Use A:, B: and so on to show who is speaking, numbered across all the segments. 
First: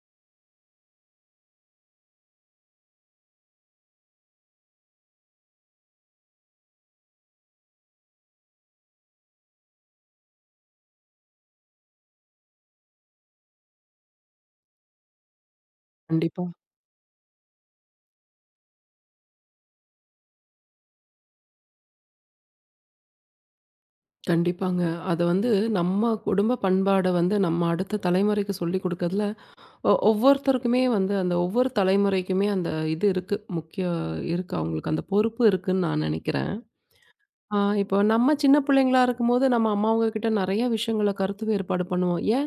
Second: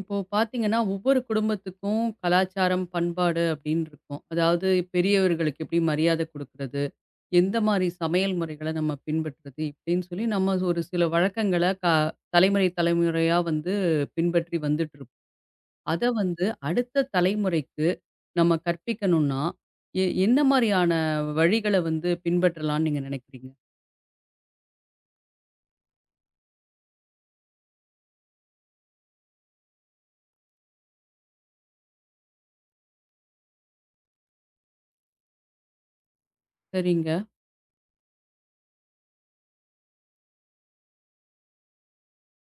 A: இப்போ பார்த்தீங்கன்னா, ஒவ்வொரு குடும்பத்துக்கும் கலாச்சாரம், பண்பாடு அப்படின்னு இருக்கும். அதாவது பெரியவர்களுக்கு எப்படி மரியாதை குடுக்குறது, எந்த மாரி சமையல் முறைகள நம்ம பின்பற்றுறது, இப்படின்னு சொல்லி நம்ம ஒரு சில வழக்கங்கள தலைமுறை தலைமுறையா வந்து பின்பற்றி வந்துட்டுருப்போம். அத
B: கண்டிப்பா,
A: வந்து அடுத்த தலைமுறைக்கு நம்ம கற்பிக்கணும்னா, என்ன மாரியான வழிகள வந்து பின்பற்றலாம்னு நீங்க நினைக்கிறீங்க?
B: கண்டிப்பாங்க. அத வந்து நம்ம குடும்ப பண்பாட வந்து நம்ம அடுத்த தலைமுறைக்கு சொல்லிக் குடுக்கறதுல, ஒவ்வொருத்தருக்குமே வந்து அந்த ஒவ்வொரு தலைமுறைக்குமே அந்த இது இருக்கு. முக்கிய இருக்கு அவங்களுக்கு அந்த பொறுப்பு இருக்குன்னு நான் நெனைக்கிறேன்.
A: சரிங்க.
B: இப்போ நம்ம சின்ன பிள்ளைங்களா இருக்கும்போது, நம்ம அம்மாவங்க கிட்ட நெறைய விஷயங்கள கருத்து வேறுபாடு பண்ணுவோம். "ஏன்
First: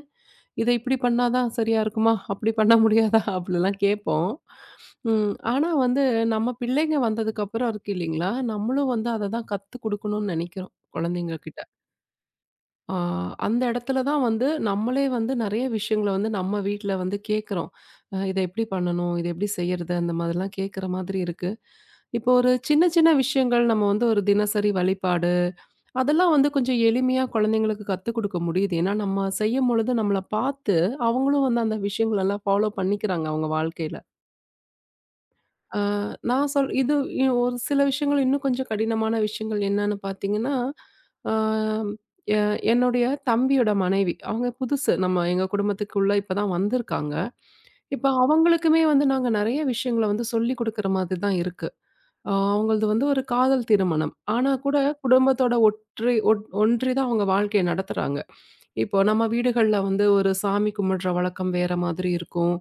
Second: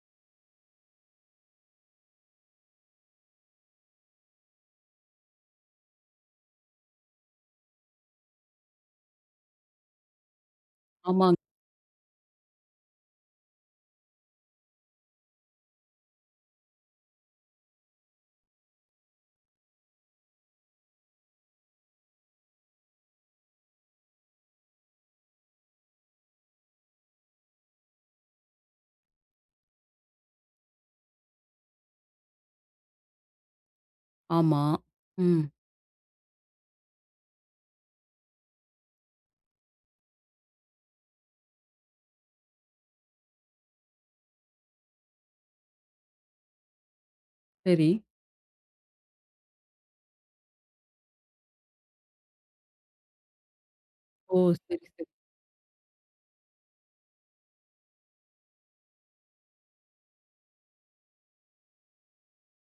B: இத இப்படி பண்ணா தான் சரியா இருக்குமா? அப்படி பண்ண முடியாதா?" அப்படிலாம் கேட்போம். ஆனா வந்து நம்ம பிள்ளைங்க வந்ததுக்கப்புறம் இருக்கு இல்லைங்களா, நம்மளும் வந்து அத தான் கத்து குடுக்கணும்னு நெனைக்கிறோம், குழந்தைங்க
A: ஆமாங்க.
B: கிட்ட. ஆ, அந்த இடத்துல தான் வந்து நம்மளே வந்து நெறைய விஷயங்கள வந்து நம்ம வீட்ல வந்து கேட்குறோம். இத எப்படி பண்ணணும்? இத எப்படி செய்யறது? அந்த மாதிரிலாம் கேட்குற மாதிரி இருக்கு. இப்போ ஒரு சின்ன சின்ன விஷயங்கள் நம்ம வந்து ஒரு தினசரி வழிபாடு, அதெல்லாம் வந்து கொஞ்சம் எளிமையா குழந்தைங்களுக்கு கத்துக் குடுக்க முடியுது. ஏன்னா, நம்ம செய்யும்பொழுது நம்மள பார்த்து, அவங்களும் வந்து அந்த விஷயங்களெல்லாம் ஃபாலோ பண்ணிக்கிறாங்க அவங்க வாழ்க்கையில.
A: ஆமா. ம்.
B: ஆ, நான் சொல் இது இ ஒரு சில விஷயங்கள் இன்னும் கொஞ்சம் கடினமான விஷயங்கள் என்னன்னு பார்த்தீங்கன்னா, ஆ எ என்னுடைய தம்பியோட மனைவி. அவங்க புதுசு நம்ம எங்க குடும்பத்துக்குள்ள இப்ப தான் வந்திருக்காங்க.
A: சரி.
B: இப்ப அவங்களுக்குமே வந்து நாங்க நெறைய விஷயங்கள வந்து சொல்லிக் குடுக்குற மாதிரி தான் இருக்கு. அவங்களது வந்து ஒரு காதல் திருமணம்.
A: ஓ!
B: ஆனா கூட
A: சரி, சரி.
B: குடும்பத்தோட ஒற்றி ஒட் ஒன்றி தான் அவங்க வாழ்க்கைய நடத்துறாங்க. இப்போ நம்ம வீடுகள்ல வந்து ஒரு சாமி கும்பிடுற வழக்கம் வேற மாதிரி இருக்கும்.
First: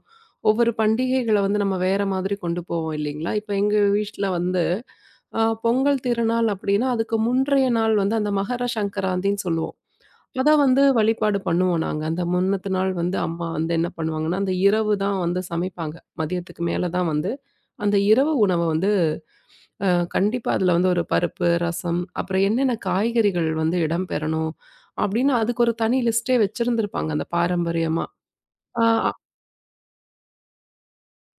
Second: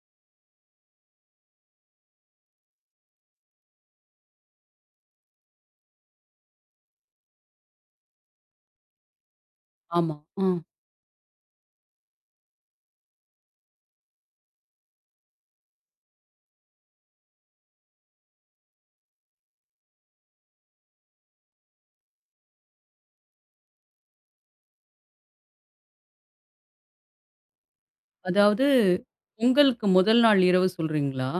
B: ஒவ்வொரு பண்டிகைகள வந்து நம்ம வேற மாதிரி கொண்டு போவோம் இல்லைங்களா? இப்ப எங்க வீட்ல வந்து பொங்கல் திருநாள் அப்டின்னா, அதுக்கு முன்றைய நாள் வந்து அந்த மகர சங்கராந்தின்னு சொல்லுவோம்.
A: ஆமா. ஆ.
B: அத வந்து வழிபாடு பண்ணுவோம் நாங்க. அந்த முன்னத்து நாள் வந்து அம்மா வந்து என்ன பண்ணுவாங்கன்னா, அந்த இரவு தான் வந்து சமைப்பாங்க. மதியத்துக்கு மேல தான் வந்து அந்த இரவு உணவ வந்து அ கண்டிப்பா அதுல வந்து ஒரு பருப்பு, ரசம், அப்புறம் என்னென்ன காய்கறிகள் வந்து இடம்பெறணும் அப்படின்னு அதுக்கு ஒரு தனி லிஸ்ட்டே வச்சிருந்திருப்பாங்க அந்த பாரம்பரியமா.
A: அதாவது,
B: ஆ
A: பொங்கலுக்கு முதல் நாள் இரவு சொல்றீங்களா?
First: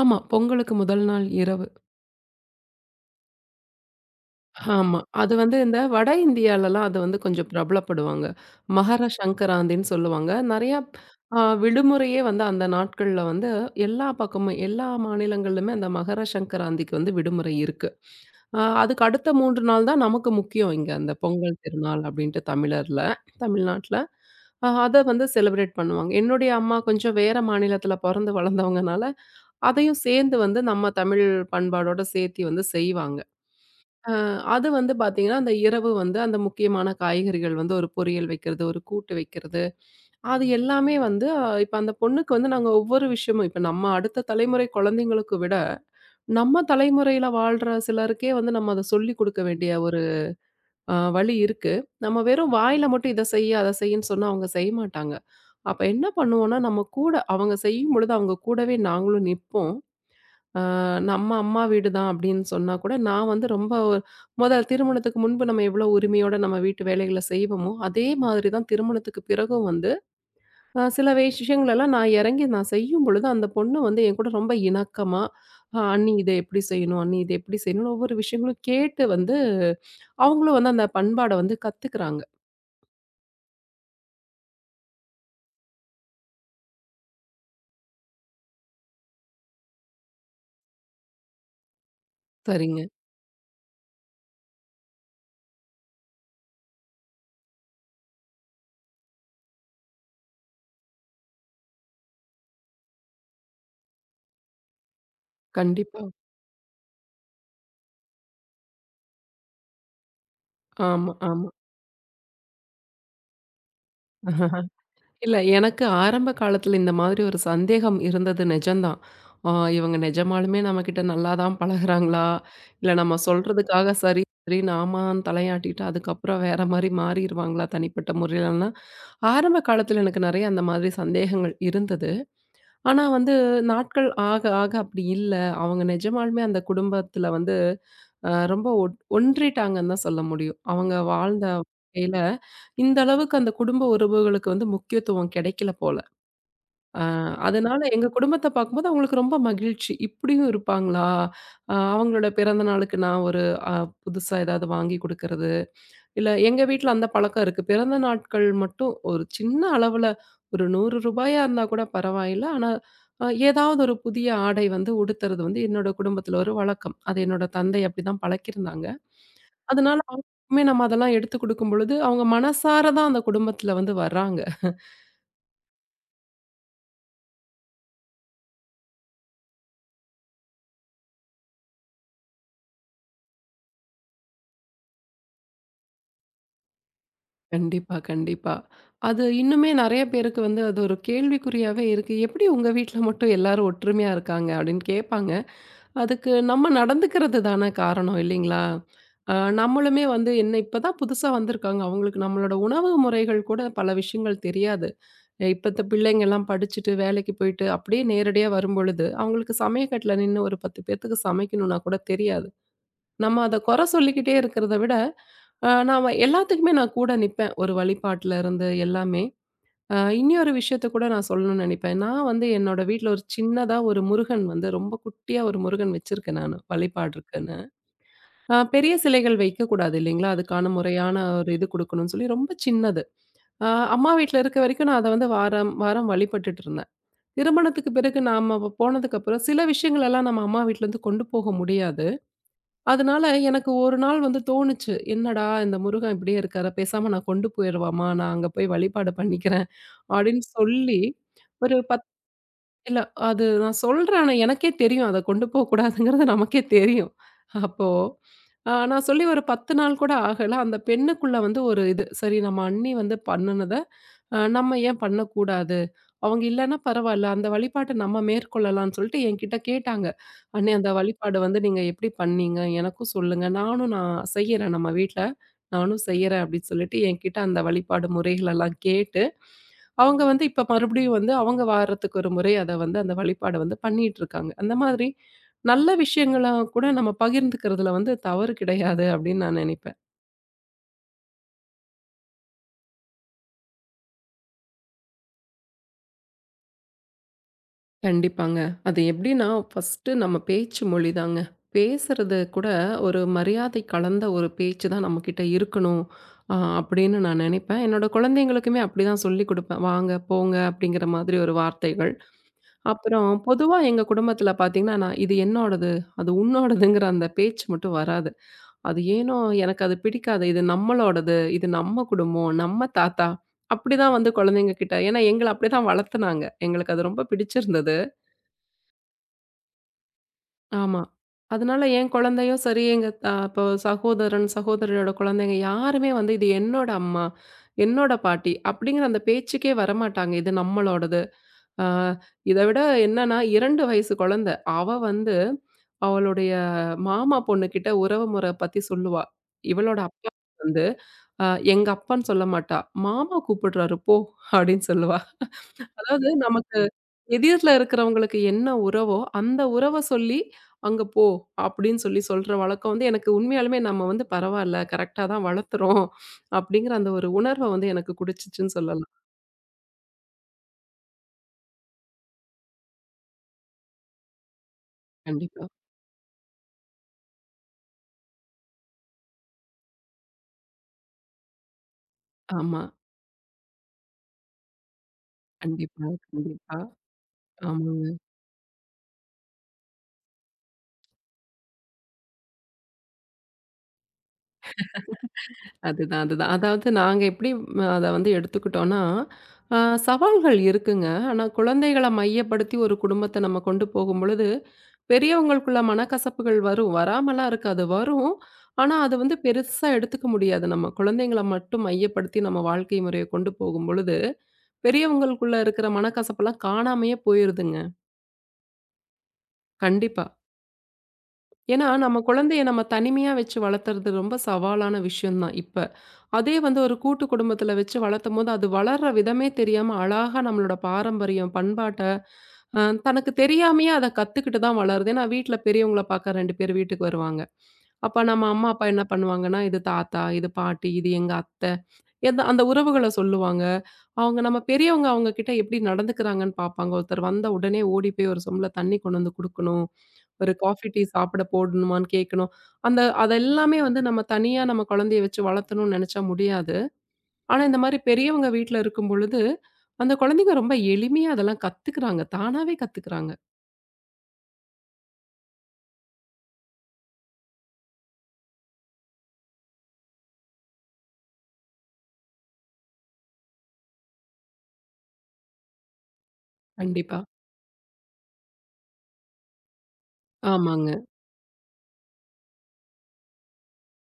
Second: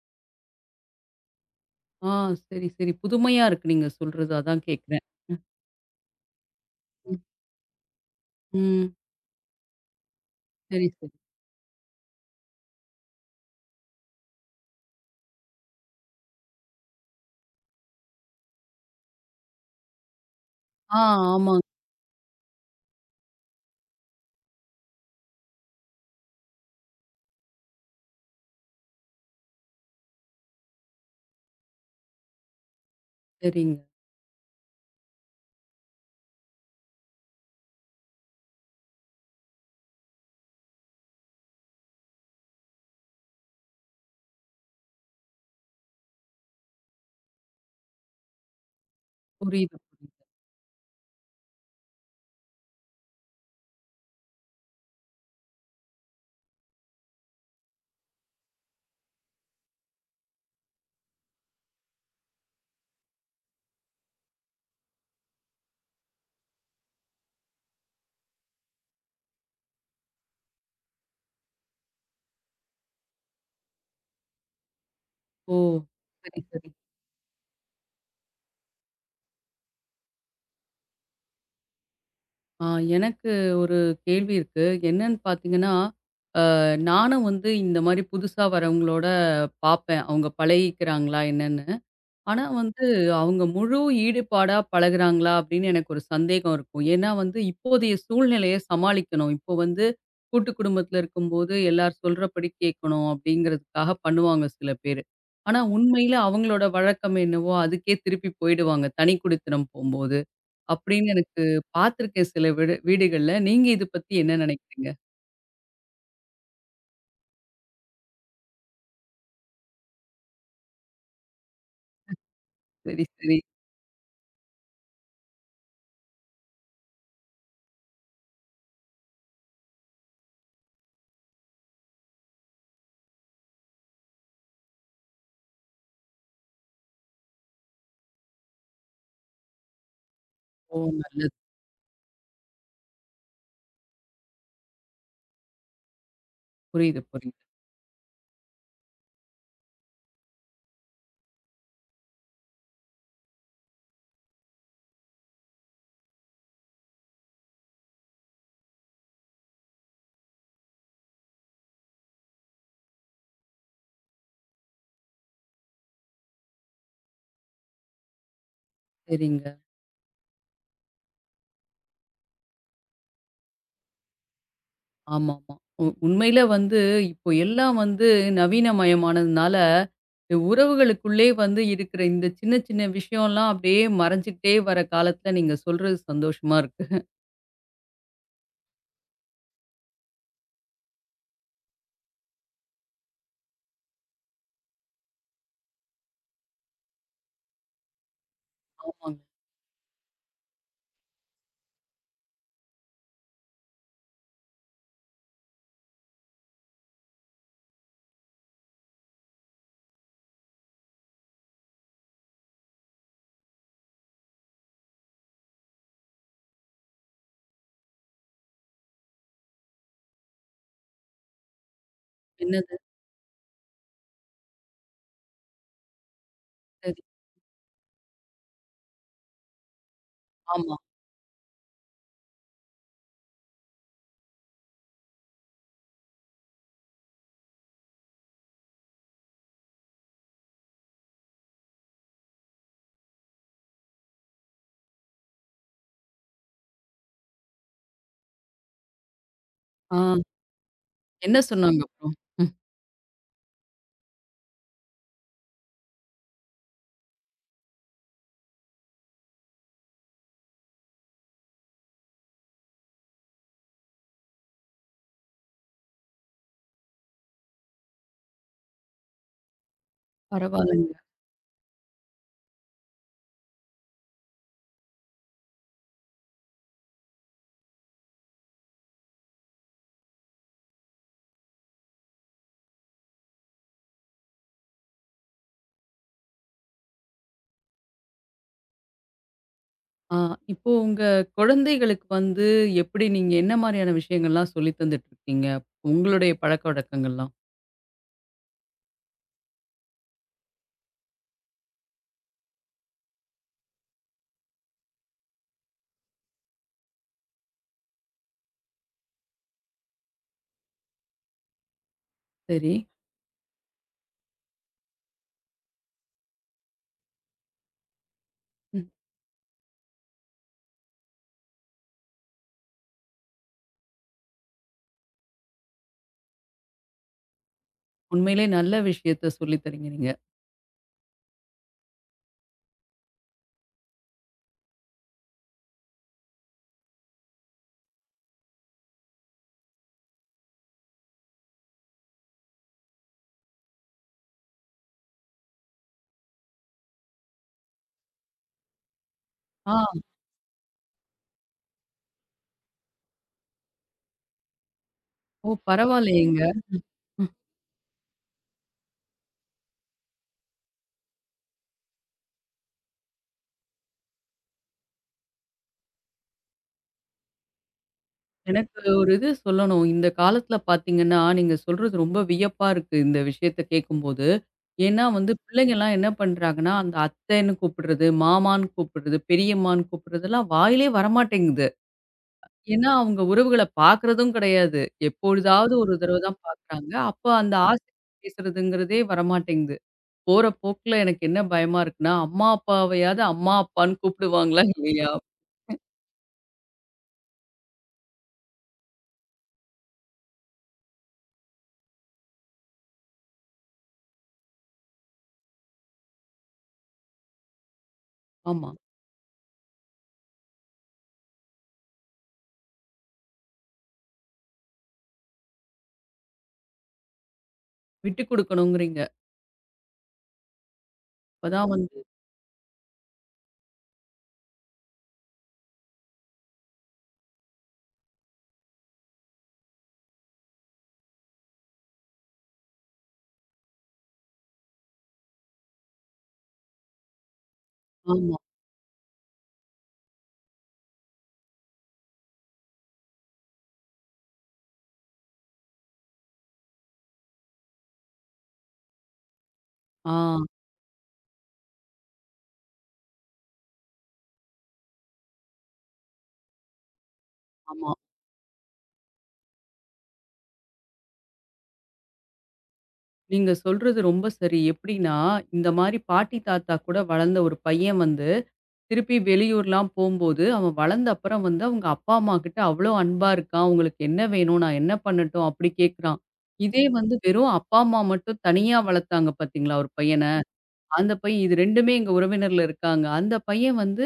B: ஆமா. பொங்கலுக்கு முதல் நாள் இரவு.
A: ஆ, சரி, சரி. புதுமையா இருக்கு நீங்க சொல்றது. அதான்
B: ஆமா.
A: கேட்கிறேன்.
B: அது வந்து இந்த வட இந்தியாலலாம் அது வந்து
A: ம்,
B: கொஞ்சம் பிரபலப்படுவாங்க.
A: ம்.
B: மகர சங்கராந்தின்னு சொல்லுவாங்க. நெறையா
A: சரி, சரி.
B: விடுமுறையே வந்து அந்த நாட்கள்ல வந்து எல்லா பக்கமும் எல்லா மாநிலங்கள்லுமே அந்த மகர சங்கராந்திக்கு வந்து விடுமுறை இருக்கு. அதுக்கு அடுத்த 3 நாள் தான் நமக்கு முக்கியம் இங்க.
A: ஆ,
B: அந்த பொங்கல்
A: ஆமாங்க.
B: திருநாள் அப்படின்ட்டு தமிழர்ல தமிழ்நாட்ல. அத வந்து செலிப்ரேட் பண்ணுவாங்க. என்னுடைய அம்மா கொஞ்சம் வேற மாநிலத்தில பொறந்து வளர்ந்தவங்கனால, அதையும் சேர்ந்து வந்து நம்ம தமிழ் பண்பாடோட சேர்த்தி வந்து செய்வாங்க.
A: சரிங்க.
B: அ அது வந்து பார்த்தீங்கன்னா, அந்த இரவு வந்து அந்த முக்கியமான காய்கறிகள் வந்து ஒரு பொரியல் வைக்கிறது, ஒரு கூட்டு வைக்கிறது. அது எல்லாமே வந்து இப்ப அந்த பொண்ணுக்கு வந்து நாங்க ஒவ்வொரு விஷயமும் இப்ப நம்ம அடுத்த தலைமுறை குழந்தைங்களுக்கு விட நம்ம தலைமுறையில வாழ்ற சிலருக்கே வந்து நம்ம அத சொல்லிக் குடுக்க வேண்டிய
A: புரியுது,
B: ஒரு
A: புரியுது.
B: வழி இருக்கு. நம்ம வெறும் வாயில மட்டும் இத செய், அத செய்ன்னு சொன்னா அவங்க செய்ய மாட்டாங்க. அப்ப என்ன பண்ணுவோம்னா, நம்ம கூட அவங்க செய்யும்பொழுது அவங்க கூடவே நாங்களும் நிப்போம். அ நம்ம அம்மா வீடு தான் அப்படின்னு சொன்னா கூட, நான் வந்து ரொம்ப திருமணத்துக்கு முன்பு நம்ம எவ்வளோ உரிமையோட நம்ம வீட்டு வேலைகள செய்வோமோ, அதே மாதிரி தான் திருமணத்துக்கு பிறகும் வந்து சில விஷயங்களெல்லாம் நான் இறங்கி நான் செய்யும் பொழுது, அந்த பொண்ணு வந்து என்கூட ரொம்ப இணக்கமா,
A: ஓ!
B: "அண்ணி இத
A: சரி,
B: எப்படி
A: சரி.
B: செய்யணும்? அண்ணி இத எப்படி செய்யணும்னு?" ஒவ்வொரு விஷயங்களும் கேட்டு வந்து, அவங்களும் வந்து அந்த பண்பாட வந்து கத்துக்கிறாங்க.
A: ஆ, எனக்கு ஒரு கேள்வி இருக்கு. என்னன்னு பார்த்தீங்கன்னா, நானும் வந்து இந்த மாரி புதுசா வரவங்களோட பார்ப்பேன். அவங்க பழகிக்கிறாங்களா என்னன்னு. ஆனா
B: சரிங்க.
A: வந்து, அவங்க முழு ஈடுபாடா பழகுறாங்களா? அப்படின்னு எனக்கு ஒரு சந்தேகம் இருக்கும். ஏன்னா வந்து இப்போதைய சூழ்நிலைய சமாளிக்கணும். இப்போ வந்து கூட்டு குடும்பத்தில இருக்கும்போது, எல்லார் சொல்றபடி கேட்கணும் அப்படிங்கிறதுக்காக பண்ணுவாங்க சில பேரு. ஆனா
B: கண்டிப்பா.
A: உண்மையில அவங்களோட வழக்கம் என்னவோ, அதுக்கே திருப்பி போயிடுவாங்க. தனி குடித்தனம் போம்போது. அப்படின்னு
B: ஆமா,
A: எனக்கு
B: ஆமா.
A: பார்த்துருக்கேன் சில வீடு வீடுகள்ல. நீங்க இத பத்தி என்ன நினைக்கிறீங்க?
B: இல்ல எனக்கு ஆரம்ப காலத்துல இந்த மாதிரி ஒரு சந்தேகம் இருந்தது நிஜம்தான். அ இவங்க நிஜமாலுமே நம்மகிட்ட நல்லா தான் பழகுறாங்களா? இல்ல
A: சரி,
B: நம்ம
A: சரி.
B: சொல்றதுக்காக சரி சரின்னு ஆமான்னு தலையாட்டிட்டு, அதுக்கப்புறம் வேற மாரி மாறிருவாங்களா தனிப்பட்ட முறையிலலாம்? ஆரம்ப காலத்துல எனக்கு நெறைய அந்த மாதிரி சந்தேகங்கள் இருந்தது. ஆனா வந்து நாட்கள் ஆக, ஆக அப்படி இல்ல. அவங்க நிஜமாலுமே அந்த குடும்பத்துல வந்து ரொம்ப ஒன்றிட்டாங்கன்னு தான் சொல்ல முடியும்.
A: ஓ!
B: அவங்க
A: நல்லது.
B: வாழ்ந்த வாழ்க்கையில இந்த அளவுக்கு அந்த குடும்ப உறவுகளுக்கு வந்து முக்கியத்துவம் கிடைக்கல போல.
A: புரியுது,
B: அ
A: புரியுது.
B: அதனால எங்க குடும்பத்த பார்க்கும்போது அவங்களுக்கு ரொம்ப மகிழ்ச்சி. இப்படியும் இருப்பாங்களா? அவங்களோட பிறந்த நாளுக்கு நான் ஒரு அ புதுசா ஏதாவது வாங்கி குடுக்கறது இல்ல எங்க வீட்ல அந்த பழக்கம் இருக்கு. பிறந்த நாட்கள் மட்டும் ஒரு சின்ன அளவுல ஒரு ரூ. 100 இருந்தா கூட பரவாயில்ல. ஆனா, ஏதாவது ஒரு புதிய ஆடை வந்து உடுத்துறது வந்து என்னோட குடும்பத்தில ஒரு வழக்கம். அது என்னோட தந்தை அப்படிதான் பழக்கியிருந்தாங்க.
A: சரிங்க.
B: அதனால அவங்களுக்குமே நம்ம அதெல்லாம் எடுத்து குடுக்கும்பொழுது, அவங்க மனசார தான் அந்த குடும்பத்தில வந்து வர்றாங்க.
A: ஆமாமா. உண்மையில வந்து இப்போ எல்லாம் வந்து நவீனமயமானதுனால, உறவுகளுக்குள்ளே வந்து இருக்கிற இந்த சின்ன சின்ன விஷயம்லாம் அப்படியே மறைஞ்சுகிட்டே வர காலத்துல நீங்க சொல்றது சந்தோஷமா இருக்கு.
B: கண்டிப்பா, கண்டிப்பா. அது இன்னுமே நெறைய பேருக்கு வந்து அது ஒரு கேள்விக்குறியாவே இருக்கு. "எப்படி உங்க வீட்ல மட்டும் எல்லாரும் ஒற்றுமையா இருக்காங்க?" அப்படின்னு கேட்பாங்க. அதுக்கு நம்ம நடந்துக்கிறது தானே காரணம் இல்லைங்களா?
A: ஆமாங்க.
B: அ நம்மளுமே வந்து என்ன இப்பதான் புதுசா வந்திருக்காங்க. அவங்களுக்கு நம்மளோட உணவு முறைகள் கூட பல விஷயங்கள் தெரியாது. இப்பத்த பிள்ளைங்கலாம் படிச்சுட்டு வேலைக்கு போயிட்டு அப்படியே நேரடியா வரும்பொழுது, அவங்களுக்கு சமையக்கட்டுல நின்னு ஒரு 10 பேத்துக்கு சமைக்கணும்னா கூட தெரியாது. நம்ம அத குறை சொல்லிக்கிட்டே இருக்கிறத விட, நான் எல்லாத்துக்குமே நான் கூட நிப்பேன். ஒரு வழிபாட்டுல இருந்து எல்லாமே. இன்னியொரு விஷயத்த கூட நான் சொல்லணும்னு நெனைப்பேன். நான் வந்து
A: என்னது?
B: என்னோட வீட்ல ஒரு சின்னதா ஒரு முருகன் வந்து ரொம்ப குட்டியா ஒரு முருகன் வச்சிருக்கேன் நானு,
A: சரி.
B: வழிபாடுக்குன்னு. பெரிய சிலைகள் வைக்கக்கூடாது இல்லைங்களா? அதுக்கான
A: ஆமா.
B: முறையான ஒரு இது குடுக்கணும்னு சொல்லி ரொம்ப சின்னது. அ அம்மா வீட்ல இருக்க வரைக்கும் நான் அத வந்து வாரம், வாரம் வழிபட்டுட்டு இருந்தேன். திருமணத்துக்கு பிறகு நாம போனதுக்கப்புறம் சில விஷயங்களெல்லாம் நம்ம அம்மா வீட்லருந்து கொண்டு போக முடியாது. அதனால எனக்கு ஒரு நாள் வந்து தோணுச்சு, "என்னடா இந்த முருகன் இப்படியே இருக்காரு, பேசாம நான் கொண்டு போயிருவாம்மா, நான் அங்க போய் வழிபாடு பண்ணிக்கிறேன்."
A: ஆ,
B: அப்படின்னு சொல்லி
A: என்ன
B: ஒரு
A: சொன்னாங்க
B: 10
A: அப்புறம்? ம்.
B: இல்ல. அது நான் சொல்றேன். ஆனா எனக்கே தெரியும். அத கொண்டு போகக்கூடாதுங்கிறது நமக்கே தெரியும். அப்போ நான் சொல்லி ஒரு 10 நாள் கூட ஆகல. அந்த பெண்ணுக்குள்ள வந்து ஒரு இது, சரி நம்ம அண்ணி வந்து பண்ணுனத நம்ம ஏன் பண்ணக்கூடாது? அவங்க இல்லன்னா பரவால்ல. அந்த வழிபாட்ட நம்ம மேற்கொள்ளலாம்ன்னு சொல்லிட்டு என்கிட்ட கேட்டாங்க. "அண்ணே அந்த
A: பரவால்லங்க.
B: வழிபாடு வந்து நீங்க எப்படி பண்ணீங்க? எனக்கும் சொல்லுங்க. நானும் நான் செய்யறேன் நம்ம வீட்ல. நானும் செய்யறேன்." அப்படின்னு சொல்லிட்டு என்கிட்ட அந்த வழிபாடு முறைகளெல்லாம் கேட்டு, அவங்க வந்து இப்ப மறுபடியும் வந்து அவங்க வாரத்துக்கு ஒரு முறை அத வந்து அந்த வழிபாட வந்து பண்ணிட்டுருக்காங்க. அந்த மாதிரி நல்ல விஷயங்கள கூட நம்ம பகிர்ந்துக்கிறதுல வந்து தவறு கிடையாது அப்படின்னு நான் நினைப்பேன்.
A: ஆ, இப்போ உங்க குழந்தைகளுக்கு வந்து எப்படி நீங்க என்ன மாரியான விஷயங்கள்லாம் சொல்லி தந்துட்டு இருக்கீங்க? உங்களுடைய பழக்கவழக்கங்கள்லாம்?
B: கண்டிப்பாங்க. அது எப்படின்னா, ஃபர்ஸ்ட்டு நம்ம பேச்சு மொழிதாங்க. பேசுறது கூட ஒரு மரியாதை கலந்த ஒரு பேச்சு தான் நம்மகிட்ட இருக்கணும். அப்படின்னு நான் நினைப்பேன். என்னோட குழந்தைங்களுக்குமே அப்படிதான் சொல்லிக் குடுப்பேன். வாங்க, போங்க அப்படிங்கிற மாதிரி ஒரு வார்த்தைகள்.
A: சரி.
B: அப்புறம் பொதுவா எங்க குடும்பத்தில பார்த்தீங்கன்னா, நான் இது என்னோடது, அது உன்னோடதுங்கிற அந்த பேச்சு மட்டும் வராது.
A: ம்.
B: அது ஏனோ எனக்கு அது பிடிக்காது. இது நம்மளோடது, இது நம்ம குடும்பம், நம்ம தாத்தா, அப்படிதான் வந்து குழந்தைங்க கிட்ட ஏன்னா எங்கள அப்படிதான் வளர்த்துனாங்க. எங்களுக்கு அது ரொம்ப பிடிச்சிருந்தது.
A: உண்மையிலே நல்ல விஷயத்த சொல்லி தரீங்க நீங்க.
B: ஆமா. அதனால என் குழந்தையும் சரி, எங்க இப்போ சகோதரன், சகோதரியோட குழந்தைங்க யாருமே வந்து இது என்னோட அம்மா, என்னோட பாட்டி அப்படிங்கிற அந்த பேச்சுக்கே வரமாட்டாங்க. இது நம்மளோடது. அ இத விட என்னன்னா 2 வயசு குழந்தை. அவ வந்து அவளுடைய மாமா பொண்ணுகிட்ட உறவு முறை பத்தி சொல்லுவா.
A: ஆ.
B: இவளோட அப்பா வந்து அ எங்க அப்பான்னு சொல்ல மாட்டா. மாமா கூப்பிடுறாரு போ அப்படின்னு சொல்லுவா.
A: ஓ!
B: அதாவது
A: பரவாயில்லையேங்க.
B: நமக்கு எதிர்ல இருக்கிறவங்களுக்கு என்ன உறவோ, அந்த உறவ சொல்லி, "அங்க போ" அப்படின்னு சொல்லி சொல்ற வழக்கம் வந்து எனக்கு உண்மையாலுமே நம்ம வந்து பரவால்ல, கரெக்ட்டா தான் வளர்த்துறோம். அப்படிங்கிற அந்த ஒரு உணர்வ வந்து எனக்கு குடுச்சுச்சுன்னு
A: எனக்கு ஒரு
B: சொல்லலாம்.
A: இது சொல்லணும். இந்த காலத்தில பார்த்தீங்கன்னா, நீங்க சொல்றது ரொம்ப வியப்பா இருக்கு. இந்த விஷயத்த கேட்கும்போது. ஏன்னா வந்து
B: கண்டிப்பா.
A: பிள்ளைங்கலாம் என்ன பண்றாங்கன்னா, அந்த அத்தைன்னு கூப்பிடுறது, மாமான்னு கூப்பிடுறது, பெரியம்மான்னு கூப்பிடுறதெல்லாம் வாயிலே வரமாட்டேங்குது.
B: ஆமா.
A: ஏன்னா அவங்க உறவுகள பார்க்குறதும் கிடையாது. எப்பொழுதாவது ஒரு
B: கண்டிப்பா,
A: தடவ தான்
B: கண்டிப்பா.
A: பார்க்குறாங்க. அப்ப அந்த ஆசை
B: ஆமாங்க.
A: பேசுறதுங்கிறதே வரமாட்டேங்குது. போற போக்குல எனக்கு என்ன பயமா இருக்குன்னா, அம்மா அப்பாவையாவது அம்மா அப்பான்னு கூப்பிடுவாங்களா இல்லையா?
B: அதுதான், அதுதான். அதாவது நாங்க எப்படி அத வந்து எடுத்துக்கிட்டோம்னா, அ சவால்கள் இருக்குங்க. ஆனா குழந்தைகள மையப்படுத்தி ஒரு குடும்பத்த நம்ம கொண்டு போகும்பொழுது, பெரியவங்களுக்குள்ள மனக்கசப்புகள் வரும். வராமலாம் இருக்காது. வரும்.
A: ஆமா.
B: ஆனா, அது வந்து பெருசா எடுத்துக்க முடியாது. நம்ம குழந்தைங்கள மட்டும் மையப்படுத்தி நம்ம வாழ்க்கை முறைய கொண்டு போகும்பொழுது, பெரியவங்களுக்குள்ள இருக்கிற மனக்கசப்பெல்லாம் காணாமயே போயிருதுங்க.
A: விட்டு குடுக்கணுங்கிறீங்க.
B: கண்டிப்பா.
A: அப்பதான்
B: ஏன்னா,
A: வந்து
B: நம்ம குழந்தைய நம்ம தனிமையா வச்சு வளர்த்துறது ரொம்ப சவாலான விஷயம் தான் இப்ப. அதே வந்து ஒரு கூட்டு குடும்பத்துல வச்சு வளர்த்தம்போது, அது வளர்ற விதமே தெரியாம அழகா நம்மளோட பாரம்பரியம், பண்பாட்ட தனக்கு தெரியாமயே அத கத்துக்கிட்டு தான் வளருது. ஏன்னா வீட்ல பெரியவங்கள பார்க்க 2 பேர் வீட்டுக்கு வருவாங்க. அப்ப
A: ஆமா.
B: நம்ம அம்மா, அப்பா என்ன பண்ணுவாங்கன்னா, இது தாத்தா, இது பாட்டி, இது எங்க அத்தை, அந்த உறவுகள சொல்லுவாங்க. அவங்க நம்ம பெரியவங்க அவங்க கிட்ட எப்படி நடந்துக்கிறாங்கன்னு பார்ப்பாங்க. ஒருத்தர் வந்த உடனே ஓடி போய் ஒரு சொம்புல தண்ணி கொண்டு வந்து குடுக்கணும்.
A: ஆ.
B: ஒரு காஃபி, டீ சாப்பிட போடணுமான்னு கேட்கணும். அந்த அதெல்லாமே வந்து நம்ம தனியா நம்ம குழந்தைய வச்சு வளர்த்தணும்னு நெனச்சா முடியாது. ஆனா, இந்த
A: ஆமா.
B: மாரி பெரியவங்க வீட்ல இருக்கும் பொழுது, அந்த குழந்தைங்க ரொம்ப எளிமையா அதெல்லாம் கத்துக்குறாங்க. தானாவே கத்துக்குறாங்க.
A: நீங்க சொல்றது ரொம்ப சரி. எப்படின்னா, இந்த மாரி பாட்டி, தாத்தா கூட வளர்ந்த ஒரு பையன் வந்து, திருப்பி வெளியூர்லாம் போம்போது, அவன் வளர்ந்த அப்புறம் வந்து அவங்க அப்பா, அம்மா கிட்ட அவ்ளோ அன்பா இருக்கான். "உங்களுக்கு என்ன வேணும்? நான் என்ன பண்ணட்டும்?" அப்படி கேட்குறான். இதே வந்து
B: கண்டிப்பா.
A: வெறும் அப்பா, அம்மா மட்டும் தனியா வளர்த்தாங்க பார்த்தீங்களா ஒரு பையன,
B: ஆமாங்க.
A: அந்த பையன் இது 2மே எங்க உறவினர்ல இருக்காங்க. அந்த பையன் வந்து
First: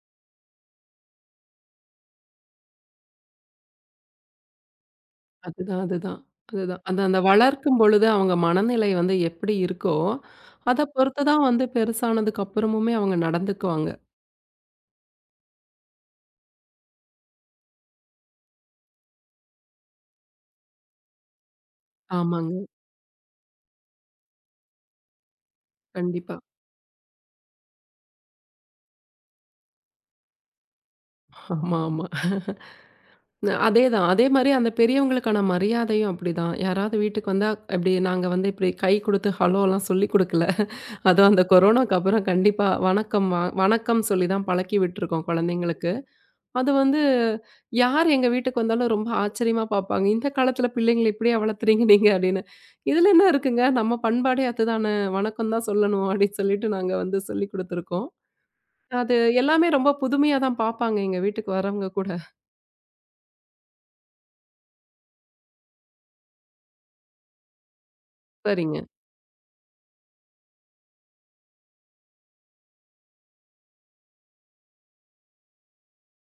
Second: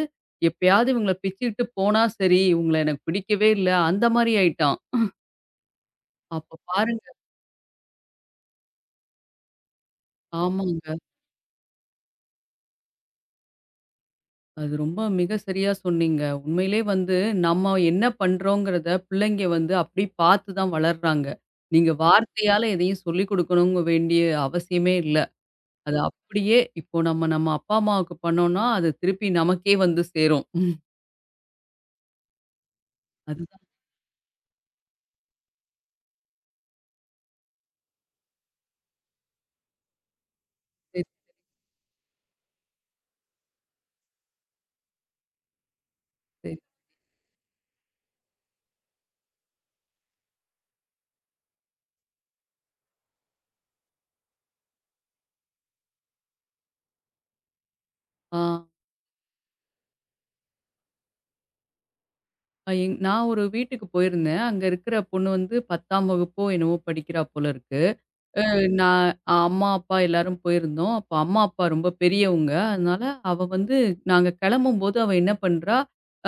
A: எப்பயாவது இவங்கள பிச்சுக்கிட்டு போனா சரி, இவங்கள எனக்கு பிடிக்கவே இல்ல, அந்த மாரி ஆயிட்டான்.
B: அதுதான், அதுதான்,
A: அப்ப
B: அதுதான். அந்த
A: பாருங்க.
B: அந்த வளர்க்கும் பொழுது அவங்க மனநிலை வந்து எப்படி இருக்கோ, அத
A: ஆமாங்க.
B: பொறுத்து தான் வந்து பெருசானதுக்கு அப்புறமுமே அவங்க நடந்துக்குவாங்க.
A: அது ரொம்ப மிக சரியா சொன்னீங்க. உண்மையிலே வந்து நம்ம என்ன பண்றோங்கிறத பிள்ளைங்க வந்து அப்படி பார்த்து தான் வளர்றாங்க. நீங்க
B: ஆமாங்க.
A: வார்த்தையால எதையும் சொல்லிக் கொடுக்கணுங்க வேண்டிய அவசியமே இல்ல. அது
B: கண்டிப்பா.
A: அப்படியே இப்போ நம்ம நம்ம அப்பா, அம்மாவுக்கு பண்ணோம்னா, அது திருப்பி நமக்கே வந்து சேரும்.
B: ஆமா, ஆமா. ந-
A: அதுதான்
B: அதேதான். அதே மாரி அந்த பெரியவங்களுக்கான மரியாதையும் அப்படிதான். யாராவது வீட்டுக்கு வந்தா, இப்படி நாங்க வந்து இப்படி கை குடுத்து ஹலோலாம் சொல்லிக் குடுக்கல.
A: சரி,
B: அதுவும் அந்த கொரோனாக்கு அப்புறம் கண்டிப்பா வணக்கம் வணக்கம் சொல்லி தான் பழக்கி விட்டுருக்கோம் குழந்தைங்களுக்கு.
A: சரி.
B: அது வந்து யார் எங்க வீட்டுக்கு வந்தாலும் ரொம்ப ஆச்சரியமா பார்ப்பாங்க. இந்த காலத்தில பிள்ளைங்கள இப்படியா வளர்த்துறீங்க நீங்க அப்படின்னு. இதில என்ன இருக்குங்க நம்ம பண்பாடே அதுதானே வணக்கம் தான் சொல்லணும் அப்படின்னு சொல்லிட்டு நாங்க வந்து சொல்லிக் குடுத்துருக்கோம்.
A: ஆ,
B: அது எல்லாமே ரொம்ப புதுமையா தான் பார்ப்பாங்க எங்க வீட்டுக்கு வரவங்க கூட.
A: நான் ஒரு வீட்டுக்கு போயிருந்தேன். அங்க இருக்கிற பொண்ணு வந்து 10ஆம் வகுப்போ என்னவோ படிக்கிறா போல இருக்கு.
B: சரிங்க.
A: நான் அம்மா, அப்பா எல்லாரும் போயிருந்தோம். அப்ப அம்மா, அப்பா ரொம்ப பெரியவங்க. அதனால அவ வந்து நாங்க கிளம்பும்போது அவ என்ன பண்றா,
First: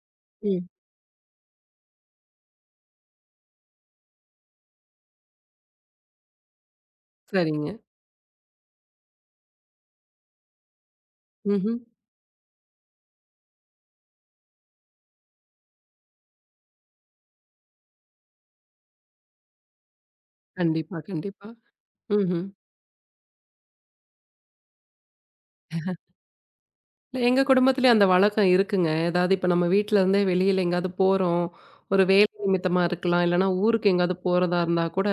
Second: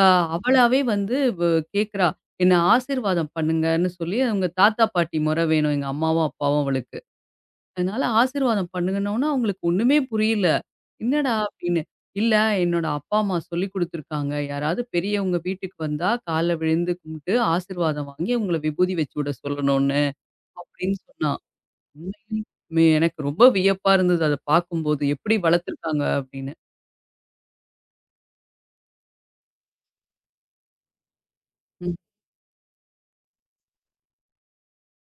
A: அ
B: ம்.
A: அவளாவே வந்து கேட்கிறா. "என்ன ஆசீர்வாதம் பண்ணுங்கன்னு" சொல்லி அவங்க தாத்தா, பாட்டி மொற வேணும் எங்க அம்மாவும், அப்பாவும் அவளுக்கு.
B: சரிங்க.
A: அதனால ஆசீர்வாதம் பண்ணுங்கன்னோன அவங்களுக்கு ஒண்ணுமே புரியல. "என்னடா?"
B: ம்ஹ்ம்.
A: அப்படின்னு. "இல்ல என்னோட அப்பா, அம்மா சொல்லிக் குடுத்துருக்காங்க. யாராவது பெரியவங்க வீட்டுக்கு வந்தா கால்ல விழுந்து கும்பிட்டு ஆசீர்வாதம் வாங்கி அவங்கள விபூதி வச்சு விட சொல்லணும்னு" அப்படின்னு
B: கண்டிப்பா,
A: சொன்னா.
B: கண்டிப்பா. ம்ஹ்ம்.
A: உண்மையிலுமே எனக்கு ரொம்ப வியப்பா இருந்தது அத பார்க்கும்போது. எப்படி வளர்த்துருக்காங்க அப்படின்னு.
B: இல்ல எங்க குடும்பத்திலயும் அந்த வழக்கம் இருக்குங்க. ஏதாவது இப்ப நம்ம வீட்ல இருந்தே வெளியில எங்கேயாவது போறோம்.
A: ம்.
B: ஒரு வேலை நிமித்தமா இருக்கலாம். இல்லன்னா ஊருக்கு எங்கேயாவது போறதா இருந்தா கூட,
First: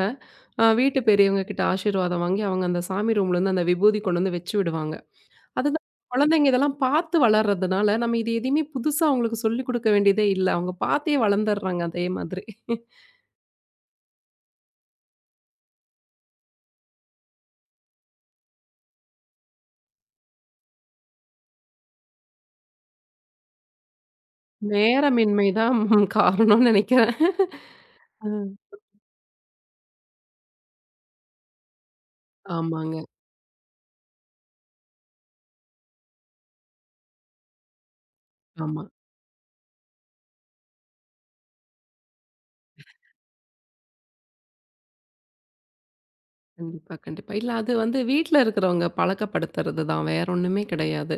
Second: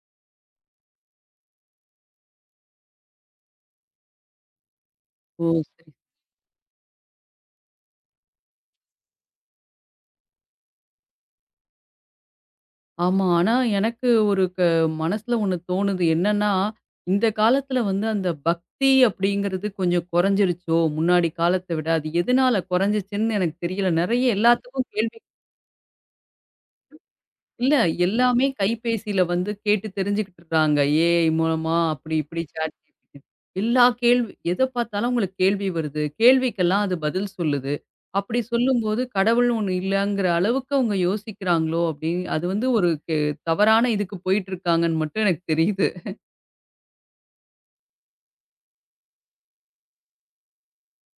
B: வீட்டு பெரியவங்க கிட்ட ஆசீர்வாதம் வாங்கி, அவங்க அந்த சாமி ரூம்லேருந்து அந்த விபூதி கொண்டு வந்து வச்சு விடுவாங்க.
A: ஓ!
B: அதுதான்
A: சரி.
B: குழந்தைங்க இதெல்லாம் பார்த்து வளர்றதுனால, நம்ம இது எதையுமே புதுசா அவங்களுக்கு சொல்லிக் குடுக்க வேண்டியதே இல்ல. அவங்க பார்த்தே வளர்ந்துடுறாங்க அதே மாதிரி.
A: ஆமா. ஆனா எனக்கு ஒரு க மனசுல ஒண்ணு தோணுது. என்னன்னா, இந்த காலத்துல வந்து அந்த பக்தி அப்படிங்கிறது கொஞ்சம் குறைஞ்சிருச்சோ! முன்னாடி காலத்த விட. அது எதனால குறைஞ்சிச்சுன்னு எனக்கு தெரியல. நெறைய எல்லாத்துக்கும் கேள்வி
B: நேரமின்மை தான் காரணம்னு நெனைக்கிறேன்.
A: இல்ல. எல்லாமே
B: அ.
A: கைபேசியில வந்து கேட்டு தெரிஞ்சுக்கிட்டுறாங்க. AI மூலமா அப்படி இப்படி சாட்
B: ஆமாங்க.
A: ஜிபிடி. எல்லா கேள்வி எத பார்த்தாலும் உங்களுக்கு கேள்வி வருது. கேள்விக்கெல்லாம் அது பதில் சொல்லுது. அப்படி
B: ஆமா.
A: சொல்லும்போது கடவுள்னு ஒண்ணு இல்லங்கிற அளவுக்கு அவங்க யோசிக்கிறாங்களோ அப்படின்னு அது வந்து ஒரு கெ தவறான இதுக்கு போயிட்டுருக்காங்கன்னு மட்டும் எனக்கு தெரியுது.
B: கண்டிப்பா, கண்டிப்பா. இல்ல அது வந்து வீட்ல இருக்கிறவங்க பழக்கப்படுத்துறது தான். வேற ஒண்ணுமே கிடையாது.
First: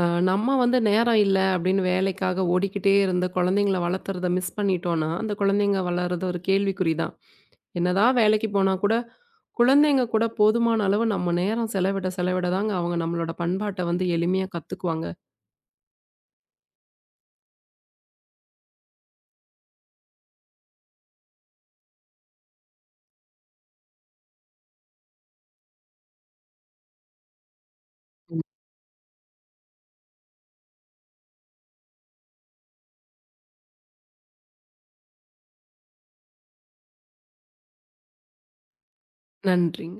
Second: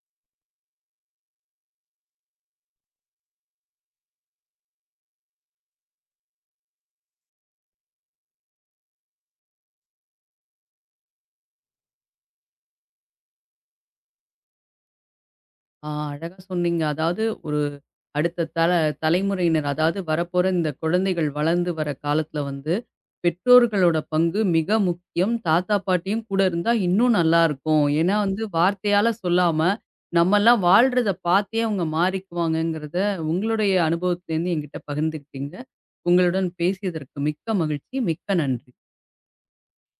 B: அ நம்ம வந்து நேரம் இல்ல அப்படின்னு வேலைக்காக ஓடிக்கிட்டே இருந்து குழந்தைங்கள வளர்த்துறத மிஸ் பண்ணிட்டோம்னா, அந்த குழந்தைங்க வளர்றது ஒரு கேள்விக்குறி தான். என்னதான் வேலைக்கு போனா கூட, குழந்தைங்க கூட போதுமான அளவு நம்ம நேரம் செலவிட செலவிட தாங்க அவங்க நம்மளோட பண்பாட்ட வந்து எளிமையா கத்துக்குவாங்க.
A: ஆ, அழகா சொன்னீங்க. அதாவது ஒரு அடுத்த தல தலைமுறையினர் அதாவது வரப்போற இந்த குழந்தைகள் வளர்ந்து வர காலத்துல வந்து, பெற்றோர்களோட பங்கு மிக முக்கியம். தாத்தா, பாட்டியும் கூட இருந்தா இன்னும் நல்லாருக்கும். ஏன்னா வந்து வார்த்தையால சொல்லாம, நம்மலாம் வாழ்றத பார்த்தே அவங்க மாறிக்குவாங்கங்கிறத உங்களுடைய அனுபவத்திலேருந்து என்கிட்ட பகிர்ந்துக்கிட்டீங்க. உங்களுடன் பேசியதற்கு மிக்க மகிழ்ச்சி. மிக்க நன்றி.
B: நன்றிங்க.